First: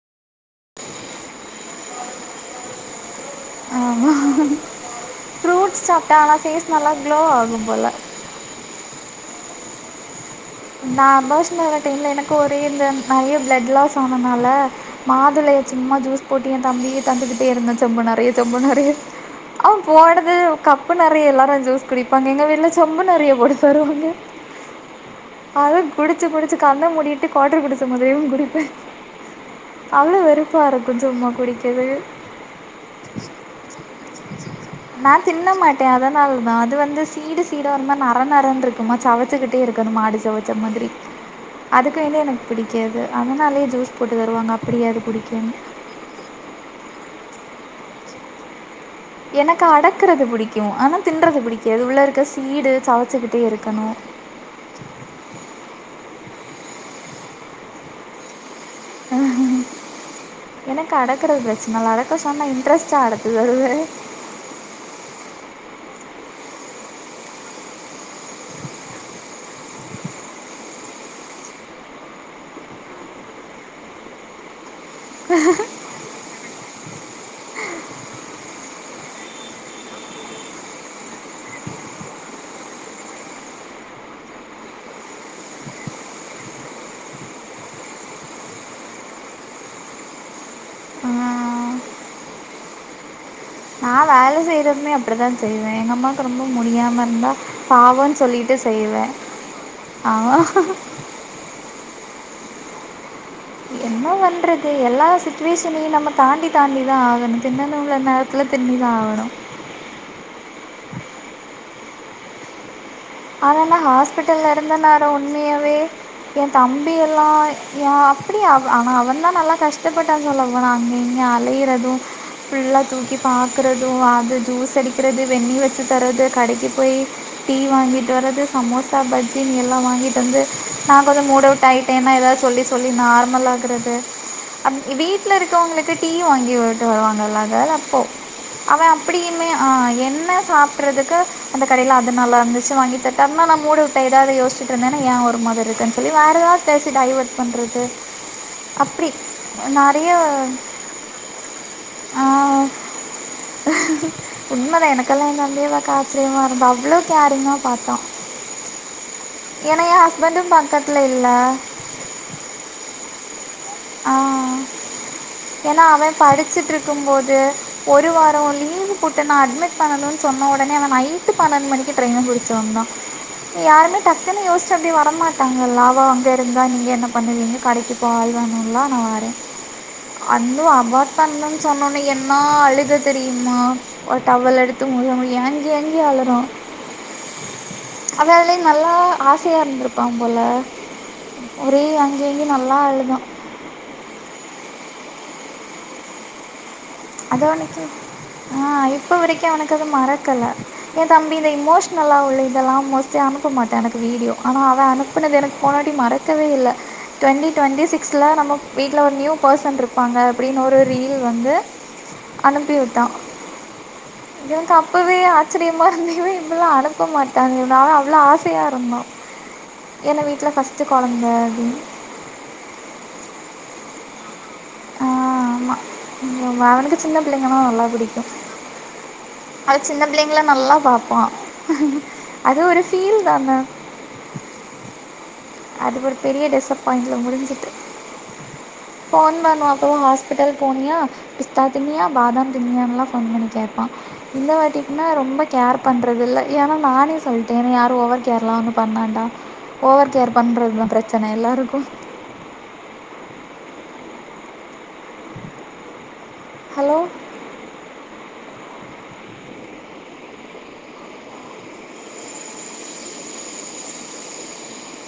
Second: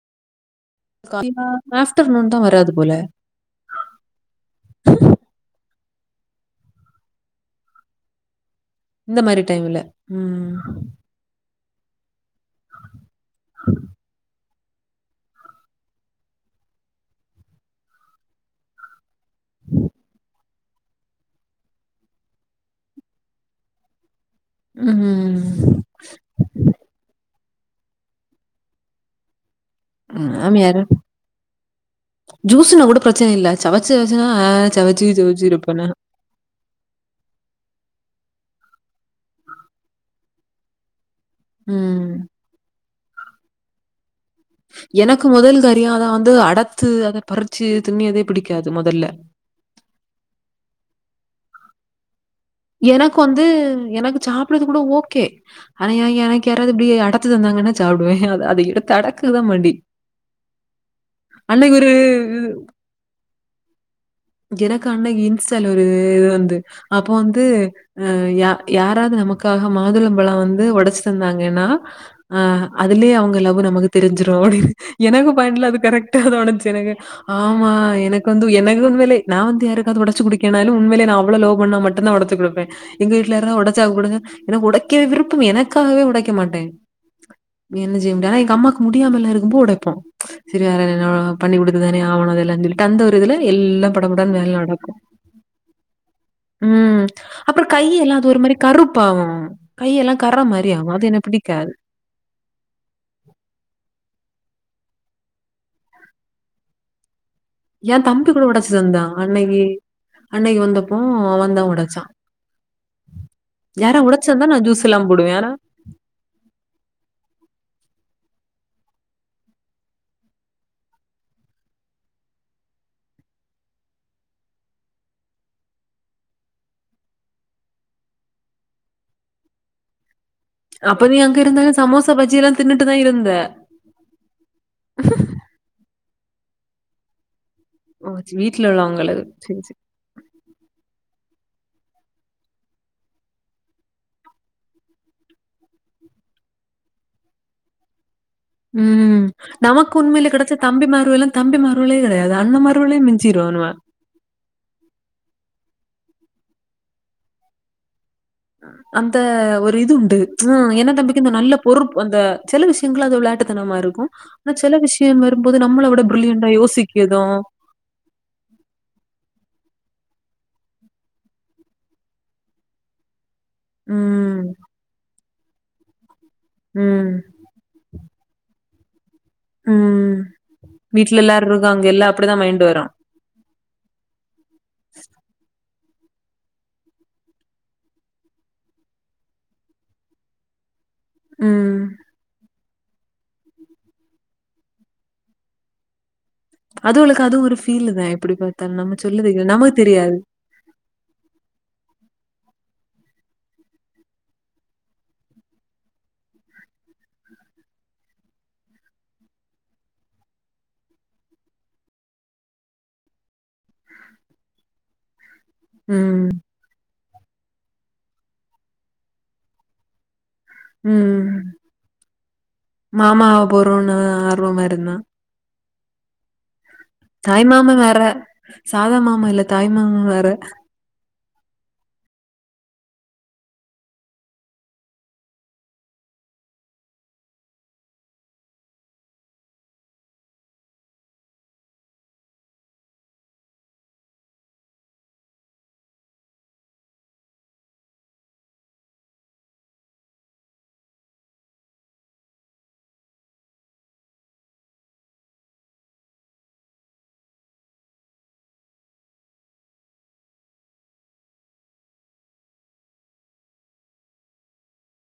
Afternoon தா வராரு போல ஹ ஃப்ரூட்ஸ் சாப்பிட்டா ஆனா பேஸ் நல்லா க்ளோ ஆகும் போல இந்த மாரி டைம்ல ம் நா அபாஷன் ஆனா டைம்ல எனக்கு ஒரே இந்த நெறையா ப்ளெட் லாஸ் ஆனதுனால மாதுளையை சும்மா ஜூஸ் போட்டு என் தம்பி தந்துக்கிட்டே இருந்தான் செம்பு நெறைய செம்பு நெறைய அவன் போடது கப் பு நெறைய எல்லாரும் ஜூஸ் குடிப்பாங்க எங்க வீட்ல சம்பு நெறைய போட்டு வருவாங்க ம் ம் புடிச்சு புடிச்சு கண்ண முடிட்டு தா குவட்டர் குடிச்ச மாரியே குடிப்பேன் அவ்ளோ வெறுப்ப மாமியாரு இருக்கும் சும்மா குடிக்கவே ஜூஸ்ன்னா கூட பிரச்சனை இல்ல சவச்சுச்சுனா சவச்சு சவிச்சு இருப்பன்ன அதால தான் அது வந்து சீடு சீடா ஒரு மாரி நர நறன்னந்த இருக்குமா சவச்சக்கிட்டே இருக்கது மாடு சவைச்ச மாதிரி அதுக்கு ம். வந்து எனக்கு பிடிக்காது அதனாலயே ஜூஸ் போட்டு தருவாங்க அப்டியாது எனக்கு பிடிக்குன்னு முதல் அத அதான் வந்து அடத்து அத பறிச்சு திண்ணியதே பிடிக்காது மொதல்ல எனக்கு அடக்குறது பிடிக்கும் ஆனா தின்றது பிடிக்காது அது உள்ள சீட் எனக்கு வந்து எனக்கு சாப் கூட ஓகே ஆன எனக்கு யாராவது இப்டி அடச்சு தந்தாங்கன்னா சாப்பிடுவே அத எடு எனக்கு அடக்றது அன்னைக்கு பிரச்சனை இல்ல ஒரு அடக்க சொன்னாஇன்ட்ரெஸ்ட்டா அடக்குவே அது எனக்கு அன்னைக்கு இன்ஸ்டால்ல ஒரு இது வந்து அப்போ வந்து அயா யாராவது நமக்காக மாதுளம்பழம் வந்து ஒடச்சு தந்தாங்கன்னா ஆ அதுலயே அவங்க லவ் நமக்கு தெரிஞ்சிரும் அப்டின்னு எனக்கு பயன்ல அது கரெக்டா தா நடந்ச்சு எனக்கு ஆமா எனக்கு வந்து எனக்குந்து உண்மைலேயே நான் வந்து யாருக்காது ஒடச்சு குடுக்கினாலு உண்மைலியே நா அவ்ளோ லவ் பண்ணா மட்டுந்தா ஒடச்சு குடுப்பன் எங்க வீட்ல இருந்தா ஒடச்சா கூடுங்க எனக்கு ஒடைக்க விருப்பம் எனக்காகவே ஒடைக்க மாட்டேன் என்ன செய்ய முடியா ஆனா எங்க அம்மாக்கு முடியாமலா இருக்கும்போ ஒடைப்போம் சரி வேற எதுனா பண்ணி கொடுத்ததானே ஆவுணும் எல்லாம் சொல்லிட்டு அந்த ஒரு இதுல எல்லாம் நான் படபடன் வேலை வேல செய்கிறதுமே நடக்கும் அப்படி தான் செய்வேன் எங்கள் அம்மாவுக்கு ரொம்ப முடியாமல் ம் இருந்தால் அப்புறம் கையெல்லாம் பாவம்னு அது ஒரு மாரி சொல்லிட்டு செய்வேன் கருப்பாவும் கையெல்லாம் கற மாரி ஆகும் அது எனக் பிடிக்காது என்ன பண்றது எல்லா சுச்சுவேஷனையும் நம்ம தாண்டி தாண்டி தான் ஆகணும் திண்ணணுங்கிற என் தம்பி கூட நேரத்தில் திண்ணி தான் ஒடச்சிதந்தான் ஆகணும் அன்னைக்கு அன்னைக்கு வந்தப்போ அவந்தான் ஒடச்சான் ஆவனா தந்தா ஹாஸ்பிட்டல்ல நான் இருந்த ஜூஸ்லாம் நேரம் போடுவேன். ஆனா உண்மையாவே என் தம்பி எல்லாம் ஏன் அப்டியா அவ ஆனா அவன் தான் நல்லா கஷ்டப்பட்ட சொல்ல போனா அங்க இங்க அலையறதும் ஃபுல்லா தூக்கி பாக்குறது அது ஜூஸ் அடிக்கிறது வெண்ணி வெச்சு தரறது கடைக்கு போய் டீ வாங்கிட்டு வரது சமோசா பஜ்ஜின் எல்லா வாங்கிட்டு வந்து நா அப்ப நீ கொஞ்சோ அங்க மூடவுட் இருந்தாலும் சமோசா, ஆயிட்டனே எதாது பஜ்ஜிலாம் சொல்லி தின்னுட்டு சொல்லி தான் இருந்த. நார்மல் ஆக்குறது அப் வீட்ல இருக்கிறவங்களுக்கு டீ வாங்கி விட்டு வருவாங்கல்ல [inaudible] போ ஓ! சி- வீட்ல அவ உள்ளவங்களுக்கு. அப்படியுமே சரி, ஆ சரி. என்ன சாப் ட்றதுக்கு அந்த கடையில அது நல்லா இருந்துச்சு வாங்கிட் [unintelligible] நா மூடவுட் ஆயிடுவே எதா யேச்சிட்டு இருந்தேன்னா ஏன் ஒரு மாதிரி இருக்கன்னு சொல்லி வேறு எதாவது பேசி டைவேர்ட் பண்றது அப்டி ம். நமக்கு உண்மையிலே கெடச்சா தம்பி மார்வ எல்லா தம்பி மாறுவளே கெடையாது அண்ண மாருவளே மிஞ்சிருவாளுக உண்மதா எனக்கெல்லா ஏ தப்பிய பாக்க ஆச்சரியமா இருந்த அவ்ளோ கேரிங்க பாப்பா அந்த ஒரு இது உண்டு ஹஸ்பண்டும் ம் என்ன பக்கத்தில் தம்பிக்கி இந்த இல்லை நல்ல பொறுப் அந்த சில விஷயங்கள் அது வெளாயாட்டு தானமா இருக் கு ஆனா சில விஷயம் வரும்போது ஏன்னா நம்மள விட அவன் பிரிலியன்டா படிச்சுட்டு யோசிக்கக்குது இருக்கும்போது ஒரு வாரோ லீவு போட்டு நா அட்மிட் பண்ணணுன்னு சொன்ன ஒடனே அவ நைட்டு பன்னெண்டு மணிக்கு டிரெயின புடிச்சு வந்தா யாரும டக்குன்னு ம் யோசிச்சு அப்டி வர மாட்டாங்கல்ல அவ அங்க இருந்தா நீங்க என்ன ம் பண்ணுவீங்க கடைக்கி பால் வாங்கனுல நா வரே ம் ஐய்யோ அபாட் வீட்ல எல்லாரு பண்ணுனு இருக்காங்க சொன்னோன்ன எல்லா என்ன அப்டிதா மைண்ட் வரு அழுக தெரியுமா ஒரு டவள் எடுத்து [unintelligible] ஏங்கி ஏங்கி அளறா அவ [unintelligible] நல்லா ஆசையா இருந்திருப்பா போல ம் ஒரே ஏங்கி ஏங்கி நல்லா அழுதா அதுவளுக்கு அது அத ஒரு அவனிக்கு ஃபீலுதா எப்டி ஆ பாத்தாலு நம்ம இப்ப சொல்லுதுக வரைக்கி அவனுக்கு நமக்கு அது தெரியாது மறக்கல எங்க தம்பி இந்த இமோஷ்னலா உள்ள இதெல்லா மோஸ்ட்லி அனுப்ப மாட்டே எனக்கு வீடியோ ஆனா அவ அனுப்புனது எனக்கு போனாட்டி மறக் க்கவே இல்ல டுவெண்டி டுவெண்டி சிக்ஸ்ல நம்ம வீட்ல ஒரு நியூ பர்சன் இருப்பாங்க அப்டின்னு ஒரு ரீல் வந்து அனுப்பி விட்டா எனக்கு அப்பவே ஆச்சரியமா இருந்து ம் இவ [inaudible] அனுப்ப மாட்டானே இவ அவ்ளோ ஆசையா இருந்தா ஏன்ன வீட்ல ஃபஸ்ட் ட்டு கொழந்த ம் மாமா ஆவப்போறோன்னு ஆர்வமா இருந்தா ஆ ஆமா அவனுக்கு சின்ன தாய் பிள்ளைங்கனா மாமன் நல்லா வேற பிடிக்கு சாதா மாமா இல்ல தாய் அது சின்ன மாமன் வேற பிள்ளைங்கள்ள நல்லா பாப்பா அது ஒரு ஃபீல் தான அது ஒரு பெரிய டிசப்பாயிண்ட்ல முடிஞ்சிட்டு ஃபோன் பண்ணுவா அப்பதா ஹாஸ்பிட்டல் போனியா பிஸ்தா திண்ணியா பாதாம் திண்ணியான்லா ஃபோன் பண்ணி கேப்பா இந்த வாட்டினா ரொம்ப கேர் பண்றது இல்ல ஏன்னா நானே சொல்லிட்டே என்ன யாரு ஓவர் கேர்லா ஒன்னு பண்ண வேன்டா ஓவர் கேர் பண்றதா பிரச்சன எல்லாருக்கு ஹலோ